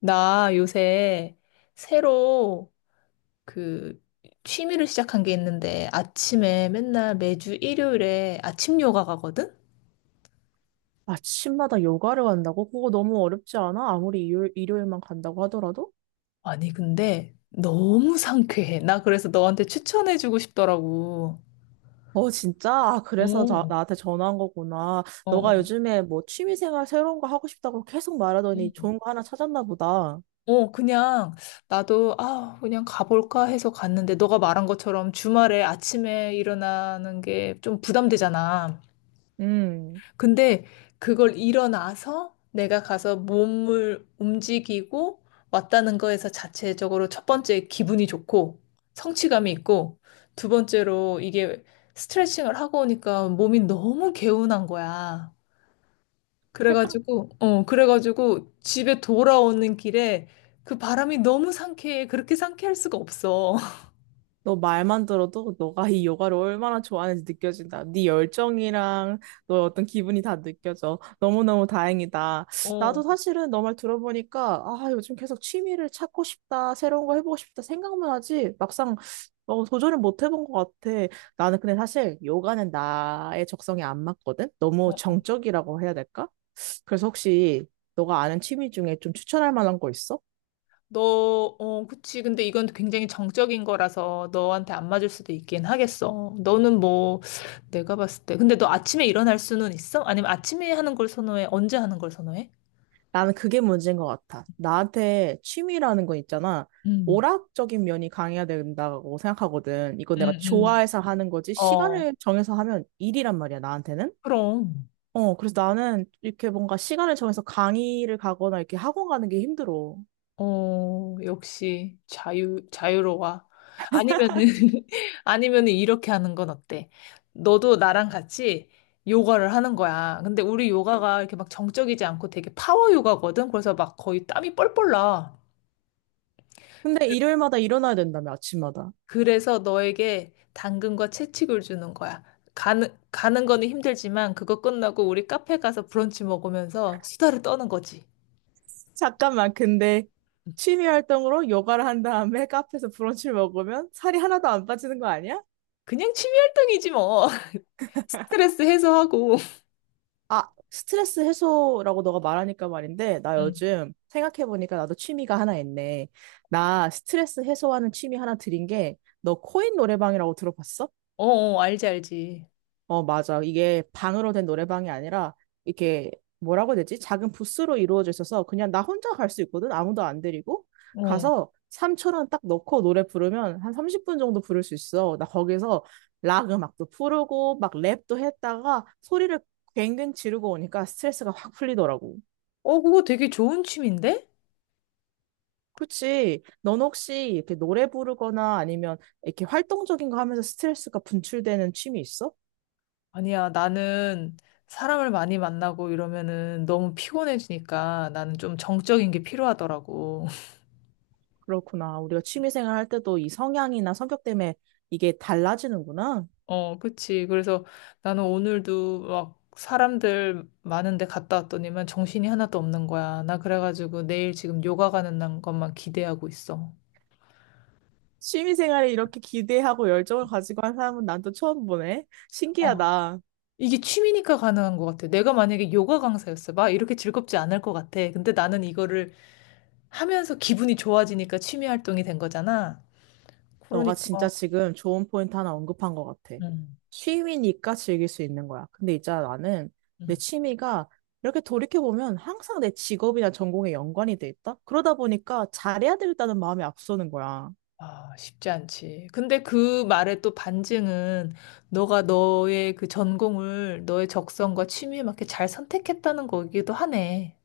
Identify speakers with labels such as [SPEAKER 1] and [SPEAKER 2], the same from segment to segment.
[SPEAKER 1] 나 요새 새로 그 취미를 시작한 게 있는데 아침에 맨날 매주 일요일에 아침 요가 가거든?
[SPEAKER 2] 아침마다 요가를 간다고? 그거 너무 어렵지 않아? 아무리 일요일만 간다고 하더라도?
[SPEAKER 1] 아니, 근데 너무 상쾌해. 나 그래서 너한테 추천해주고 싶더라고.
[SPEAKER 2] 어, 진짜? 아, 그래서 나,
[SPEAKER 1] 오,
[SPEAKER 2] 나한테 전화한 거구나.
[SPEAKER 1] 어,
[SPEAKER 2] 너가
[SPEAKER 1] 어.
[SPEAKER 2] 요즘에 뭐 취미생활 새로운 거 하고 싶다고 계속 말하더니
[SPEAKER 1] 음.
[SPEAKER 2] 좋은 거 하나 찾았나 보다.
[SPEAKER 1] 어, 그냥 나도 그냥 가볼까 해서 갔는데 너가 말한 것처럼 주말에 아침에 일어나는 게 좀 부담되잖아.
[SPEAKER 2] 음.
[SPEAKER 1] 근데 그걸 일어나서 내가 가서 몸을 움직이고 왔다는 거에서 자체적으로 첫 번째 기분이 좋고 성취감이 있고 두 번째로 이게 스트레칭을 하고 오니까 몸이 너무 개운한 거야. 그래가지고 집에 돌아오는 길에 그 바람이 너무 상쾌해. 그렇게 상쾌할 수가 없어.
[SPEAKER 2] 너 말만 들어도 너가 이 요가를 얼마나 좋아하는지 느껴진다. 네 열정이랑 너의 어떤 기분이 다 느껴져. 너무너무 다행이다.
[SPEAKER 1] 어,
[SPEAKER 2] 나도 사실은 너 말 들어보니까 아, 요즘 계속 취미를 찾고 싶다. 새로운 거 해보고 싶다. 생각만 하지. 막상 도전을 못 해본 것 같아. 나는 근데 사실 요가는 나의 적성에 안 맞거든. 너무
[SPEAKER 1] 어.
[SPEAKER 2] 정적이라고 해야 될까? 그래서 혹시 너가 아는 취미 중에 좀 추천할 만한 거 있어?
[SPEAKER 1] 그치. 근데 이건 굉장히 정적인 거라서 너한테 안 맞을 수도 있긴 하겠어. 너는 뭐, 내가 봤을 때. 근데 너 아침에 일어날 수는 있어? 아니면 아침에 하는 걸 선호해? 언제 하는 걸 선호해?
[SPEAKER 2] 나는 그게 문제인 것 같아. 나한테 취미라는 건 있잖아.
[SPEAKER 1] 음,
[SPEAKER 2] 오락적인 면이 강해야 된다고 생각하거든. 이건 내가
[SPEAKER 1] 음, 음.
[SPEAKER 2] 좋아해서 하는 거지.
[SPEAKER 1] 어,
[SPEAKER 2] 시간을 정해서 하면 일이란 말이야, 나한테는.
[SPEAKER 1] 그럼.
[SPEAKER 2] 그래서 나는 이렇게 뭔가 시간을 정해서 강의를 가거나 이렇게 학원 가는 게 힘들어.
[SPEAKER 1] 어, 역시 자유로워. 아니면은, 아니면은 이렇게 하는 건 어때? 너도 나랑 같이 요가를 하는 거야. 근데 우리 요가가 이렇게 막 정적이지 않고 되게 파워 요가거든? 그래서 막 거의 땀이 뻘뻘 나.
[SPEAKER 2] 근데 일요일마다 일어나야 된다며, 아침마다.
[SPEAKER 1] 그래서 너에게 당근과 채찍을 주는 거야. 가는 거는 힘들지만 그거 끝나고 우리 카페 가서 브런치 먹으면서 수다를 떠는 거지.
[SPEAKER 2] 잠깐만, 근데 취미 활동으로 요가를 한 다음에 카페에서 브런치를 먹으면 살이 하나도 안 빠지는 거 아니야?
[SPEAKER 1] 그냥 취미 활동이지 뭐. 스트레스 해소하고.
[SPEAKER 2] 아, 스트레스 해소라고 너가 말하니까 말인데, 나 요즘 생각해보니까 나도 취미가 하나 있네. 나 스트레스 해소하는 취미 하나 들인 게, 너 코인 노래방이라고 들어봤어?
[SPEAKER 1] 어, 어, 알지, 알지.
[SPEAKER 2] 어, 맞아. 이게 방으로 된 노래방이 아니라 이렇게 뭐라고 해야 되지? 작은 부스로 이루어져 있어서 그냥 나 혼자 갈 수 있거든. 아무도 안 데리고.
[SPEAKER 1] 어.
[SPEAKER 2] 가서 3초원딱 넣고 노래 부르면 한 30분 정도 부를 수 있어. 나 거기서 락 음악도 부르고 막 랩도 했다가 소리를 괭괭 지르고 오니까 스트레스가 확 풀리더라고.
[SPEAKER 1] 어, 그거 되게 좋은 취미인데?
[SPEAKER 2] 그치. 넌 혹시 이렇게 노래 부르거나 아니면 이렇게 활동적인 거 하면서 스트레스가 분출되는 취미 있어?
[SPEAKER 1] 아니야, 나는 사람을 많이 만나고 이러면은 너무 피곤해지니까 나는 좀 정적인 게 필요하더라고.
[SPEAKER 2] 그렇구나. 우리가 취미생활 할 때도 이 성향이나 성격 때문에 이게 달라지는구나.
[SPEAKER 1] 어, 그치. 그래서 나는 오늘도 막 사람들 많은데 갔다 왔더니만 정신이 하나도 없는 거야. 나 그래가지고 내일 지금 요가 가는 날 것만 기대하고 있어.
[SPEAKER 2] 취미생활에 이렇게 기대하고 열정을 가지고 한 사람은 난 또 처음 보네.
[SPEAKER 1] 어.
[SPEAKER 2] 신기하다.
[SPEAKER 1] 이게 취미니까 가능한 것 같아. 내가 만약에 요가 강사였어. 막 이렇게 즐겁지 않을 것 같아. 근데 나는 이거를 하면서 기분이 좋아지니까 취미 활동이 된 거잖아.
[SPEAKER 2] 너가
[SPEAKER 1] 그러니까
[SPEAKER 2] 진짜 지금 좋은 포인트 하나 언급한 것 같아.
[SPEAKER 1] 음,
[SPEAKER 2] 취미니까 즐길 수 있는 거야. 근데 있잖아, 나는
[SPEAKER 1] 음.
[SPEAKER 2] 내 취미가 이렇게 돌이켜보면 항상 내 직업이나 전공에 연관이 돼 있다? 그러다 보니까 잘해야 되겠다는 마음이 앞서는 거야.
[SPEAKER 1] 아, 쉽지 않지. 근데 그 말의 또 반증은 너가 너의 그 전공을 너의 적성과 취미에 맞게 잘 선택했다는 거기도 하네.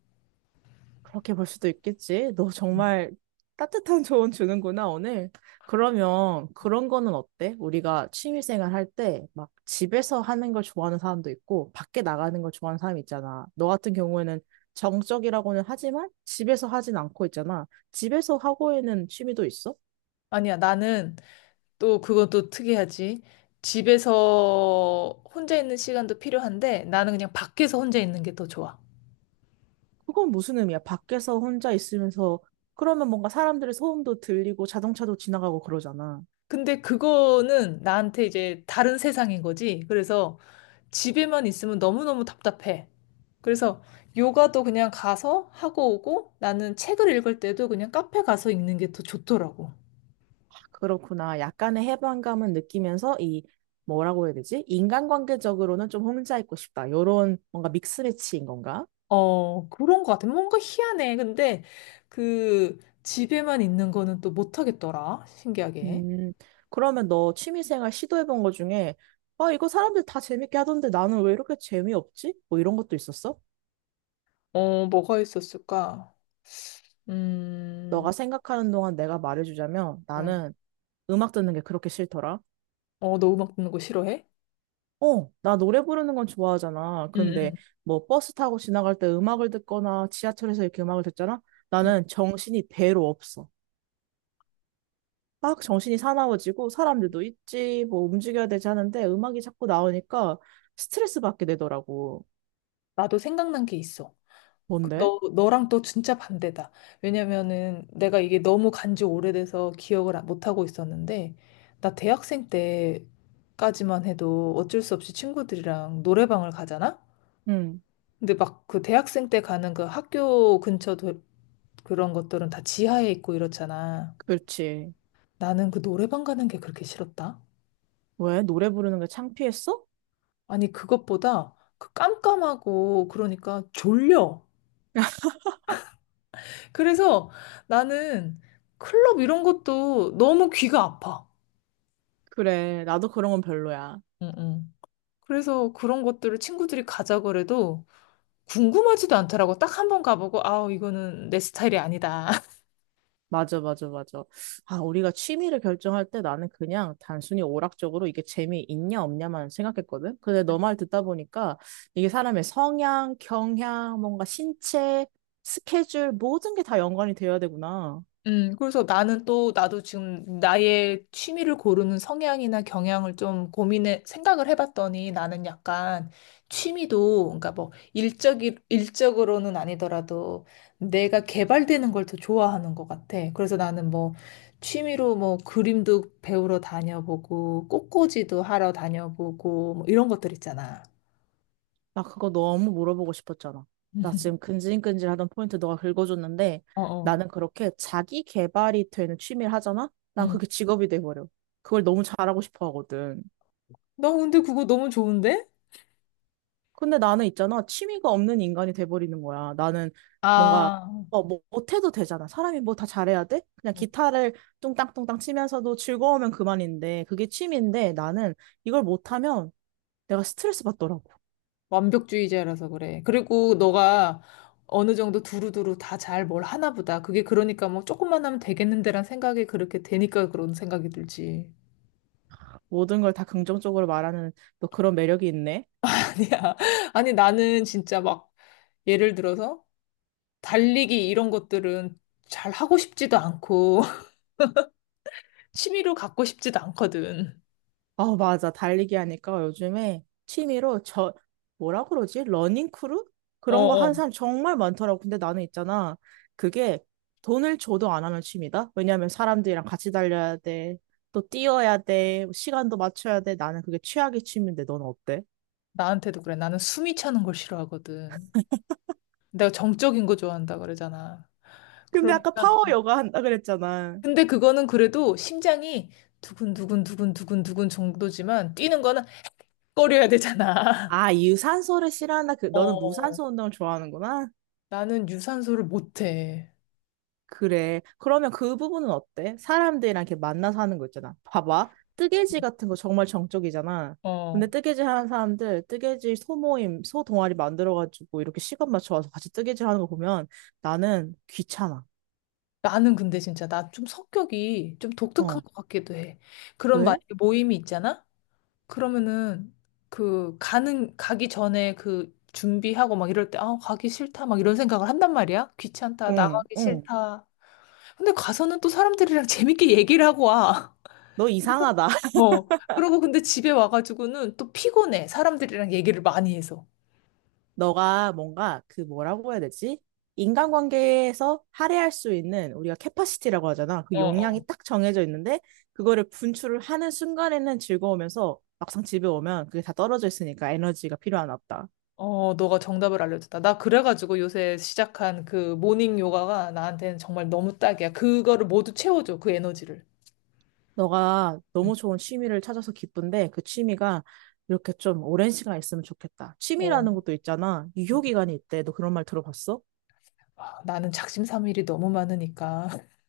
[SPEAKER 2] 그렇게 볼 수도 있겠지. 너 정말 따뜻한 조언 주는구나, 오늘. 그러면 그런 거는 어때? 우리가 취미생활 할 때 막 집에서 하는 걸 좋아하는 사람도 있고 밖에 나가는 걸 좋아하는 사람이 있잖아. 너 같은 경우에는 정적이라고는 하지만 집에서 하진 않고 있잖아. 집에서 하고 있는 취미도 있어?
[SPEAKER 1] 아니야, 나는 또 그건 또 특이하지. 집에서 혼자 있는 시간도 필요한데 나는 그냥 밖에서 혼자 있는 게 더 좋아.
[SPEAKER 2] 그건 무슨 의미야? 밖에서 혼자 있으면서 그러면 뭔가 사람들의 소음도 들리고 자동차도 지나가고 그러잖아.
[SPEAKER 1] 근데 그거는 나한테 이제 다른 세상인 거지. 그래서 집에만 있으면 너무너무 답답해. 그래서 요가도 그냥 가서 하고 오고 나는 책을 읽을 때도 그냥 카페 가서 읽는 게 더 좋더라고.
[SPEAKER 2] 그렇구나. 약간의 해방감은 느끼면서 이 뭐라고 해야 되지? 인간관계적으로는 좀 혼자 있고 싶다. 요런 뭔가 믹스매치인 건가?
[SPEAKER 1] 어, 그런 것 같아. 뭔가 희한해. 근데 그 집에만 있는 거는 또 못하겠더라. 신기하게.
[SPEAKER 2] 음, 그러면 너 취미생활 시도해본 거 중에 아, 이거 사람들 다 재밌게 하던데 나는 왜 이렇게 재미없지? 뭐 이런 것도 있었어?
[SPEAKER 1] 어, 뭐가 있었을까?
[SPEAKER 2] 너가
[SPEAKER 1] 음,
[SPEAKER 2] 생각하는 동안 내가 말해주자면
[SPEAKER 1] 음.
[SPEAKER 2] 나는 음악 듣는 게 그렇게 싫더라.
[SPEAKER 1] 어, 너 음악 듣는 거 싫어해?
[SPEAKER 2] 어, 나 노래 부르는 건 좋아하잖아.
[SPEAKER 1] 응,
[SPEAKER 2] 근데
[SPEAKER 1] 응.
[SPEAKER 2] 뭐 버스 타고 지나갈 때 음악을 듣거나 지하철에서 이렇게 음악을 듣잖아?
[SPEAKER 1] 응.
[SPEAKER 2] 나는 정신이 배로 없어. 막 정신이 사나워지고 사람들도 있지, 뭐 움직여야 되지 하는데 음악이 자꾸 나오니까 스트레스 받게 되더라고.
[SPEAKER 1] 나도 생각난 게 있어. 그
[SPEAKER 2] 뭔데?
[SPEAKER 1] 너, 너랑 또 진짜 반대다. 왜냐면은 내가 이게 너무 간지 오래돼서 기억을 못하고 있었는데, 나 대학생 때까지만 해도 어쩔 수 없이 친구들이랑 노래방을 가잖아?
[SPEAKER 2] 응,
[SPEAKER 1] 근데 막 그 대학생 때 가는 그 학교 근처 도, 그런 것들은 다 지하에 있고 이렇잖아.
[SPEAKER 2] 그렇지.
[SPEAKER 1] 나는 그 노래방 가는 게 그렇게 싫었다.
[SPEAKER 2] 왜? 노래 부르는 게 창피했어?
[SPEAKER 1] 아니, 그것보다 그 깜깜하고 그러니까 졸려. 그래서 나는 클럽 이런 것도 너무 귀가 아파.
[SPEAKER 2] 그래, 나도 그런 건 별로야.
[SPEAKER 1] 응, 응. 그래서 그런 것들을 친구들이 가자고 래도 궁금하지도 않더라고. 딱 한번 가보고, 아, 이거는 내 스타일이 아니다.
[SPEAKER 2] 맞아, 맞아, 맞아. 아, 우리가 취미를 결정할 때 나는 그냥 단순히 오락적으로 이게 재미있냐, 없냐만 생각했거든? 근데 너 말 듣다 보니까 이게 사람의 성향, 경향, 뭔가 신체, 스케줄, 모든 게 다 연관이 되어야 되구나.
[SPEAKER 1] 그래서 나도 지금 나의 취미를 고르는 성향이나 경향을 좀 생각을 해봤더니 나는 약간 취미도, 그러니까 뭐, 일적으로는 아니더라도 내가 개발되는 걸 더 좋아하는 것 같아. 그래서 나는 뭐, 취미로 뭐, 그림도 배우러 다녀보고, 꽃꽂이도 하러 다녀보고, 뭐, 이런 것들 있잖아.
[SPEAKER 2] 나 그거 너무 물어보고 싶었잖아. 나 지금 근질근질하던 포인트 너가 긁어줬는데
[SPEAKER 1] 어어.
[SPEAKER 2] 나는 그렇게 자기 개발이 되는 취미를 하잖아? 난
[SPEAKER 1] 음.
[SPEAKER 2] 그게 직업이 돼버려. 그걸 너무 잘하고 싶어 하거든.
[SPEAKER 1] 나 근데 그거 너무 좋은데?
[SPEAKER 2] 근데 나는 있잖아. 취미가 없는 인간이 돼버리는 거야. 나는 뭔가
[SPEAKER 1] 아.
[SPEAKER 2] 뭐 못해도 되잖아. 사람이 뭐 다 잘해야 돼? 그냥 기타를 뚱땅뚱땅 치면서도 즐거우면 그만인데 그게 취미인데 나는 이걸 못하면 내가 스트레스 받더라고.
[SPEAKER 1] 완벽주의자라서 그래. 그리고 너가 어느 정도 두루두루 다 잘 뭘 하나 보다. 그게 그러니까 뭐 조금만 하면 되겠는데란 생각이 그렇게 되니까 그런 생각이 들지.
[SPEAKER 2] 모든 걸 다 긍정적으로 말하는 너 그런 매력이 있네.
[SPEAKER 1] 아니야. 아니, 나는 진짜 막 예를 들어서 달리기 이런 것들은 잘 하고 싶지도 않고 취미로 갖고 싶지도 않거든.
[SPEAKER 2] 어, 맞아. 달리기 하니까 요즘에 취미로 저, 뭐라 그러지? 러닝 크루?
[SPEAKER 1] 어,
[SPEAKER 2] 그런 거
[SPEAKER 1] 어.
[SPEAKER 2] 하는 사람 정말 많더라고. 근데 나는 있잖아. 그게 돈을 줘도 안 하는 취미다? 왜냐하면 사람들이랑 같이 달려야 돼. 또 뛰어야 돼. 시간도 맞춰야 돼. 나는 그게 최악의 취미인데 넌 어때?
[SPEAKER 1] 나한테도 그래. 나는 숨이 차는 걸 싫어하거든. 내가 정적인 거 좋아한다 그러잖아.
[SPEAKER 2] 근데 아까
[SPEAKER 1] 그러니까
[SPEAKER 2] 파워 요가 한다 그랬잖아.
[SPEAKER 1] 근데 그거는 그래도 심장이 두근두근 두근두근 두근 정도지만 뛰는 거는 꺼려야 되잖아.
[SPEAKER 2] 아, 유산소를 싫어한다. 그, 너는
[SPEAKER 1] 어,
[SPEAKER 2] 무산소 운동을 좋아하는구나.
[SPEAKER 1] 나는 유산소를 못해.
[SPEAKER 2] 그래. 그러면 그 부분은 어때? 사람들이랑 이렇게 만나서 하는 거 있잖아. 봐봐. 뜨개질 같은 거 정말 정적이잖아. 근데
[SPEAKER 1] 어,
[SPEAKER 2] 뜨개질 하는 사람들, 뜨개질 소모임, 소동아리 만들어가지고 이렇게 시간 맞춰와서 같이 뜨개질 하는 거 보면 나는 귀찮아.
[SPEAKER 1] 나는 근데 진짜 나 좀 성격이 좀 독특한
[SPEAKER 2] 어.
[SPEAKER 1] 것 같기도 해. 그런
[SPEAKER 2] 왜?
[SPEAKER 1] 만약에 모임이 있잖아? 그러면은 그 가는 가기 전에 그 준비하고 막 이럴 때 아, 가기 싫다 막 이런 생각을 한단 말이야. 귀찮다,
[SPEAKER 2] 응,
[SPEAKER 1] 나가기
[SPEAKER 2] 응.
[SPEAKER 1] 싫다. 근데 가서는 또 사람들이랑 재밌게 얘기를 하고 와.
[SPEAKER 2] 너 이상하다.
[SPEAKER 1] 어. 그러고 근데 집에 와가지고는 또 피곤해. 사람들이랑 얘기를 많이 해서.
[SPEAKER 2] 너가 뭔가 그 뭐라고 해야 되지? 인간관계에서 할애할 수 있는 우리가 캐파시티라고 하잖아. 그
[SPEAKER 1] 어, 어.
[SPEAKER 2] 용량이 딱 정해져 있는데 그거를 분출을 하는 순간에는 즐거우면서 막상 집에 오면 그게 다 떨어져 있으니까 에너지가 필요하나 보다.
[SPEAKER 1] 어, 너가 정답을 알려줬다. 나 그래가지고 요새 시작한 그 모닝 요가가 나한테는 정말 너무 딱이야. 그거를 모두 채워줘, 그 에너지를.
[SPEAKER 2] 너가
[SPEAKER 1] 응,
[SPEAKER 2] 너무 좋은 취미를 찾아서 기쁜데 그 취미가 이렇게 좀 오랜 시간 있으면 좋겠다.
[SPEAKER 1] 어.
[SPEAKER 2] 취미라는 것도 있잖아.
[SPEAKER 1] 응,
[SPEAKER 2] 유효기간이 있대. 너 그런 말 들어봤어?
[SPEAKER 1] 아, 나는 작심삼일이 너무 많으니까.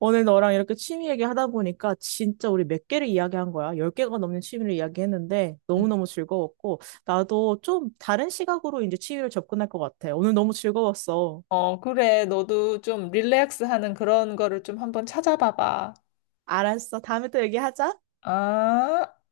[SPEAKER 2] 오늘 너랑 이렇게 취미 얘기하다 보니까 진짜 우리 몇 개를 이야기한 거야. 열 개가 넘는 취미를 이야기했는데
[SPEAKER 1] 응.
[SPEAKER 2] 너무너무 즐거웠고 나도 좀 다른 시각으로 이제 취미를 접근할 것 같아. 오늘 너무 즐거웠어.
[SPEAKER 1] 어, 그래. 너도 좀 릴렉스 하는 그런 거를 좀 한번 찾아봐봐.
[SPEAKER 2] 알았어. 다음에 또 얘기하자.
[SPEAKER 1] 아.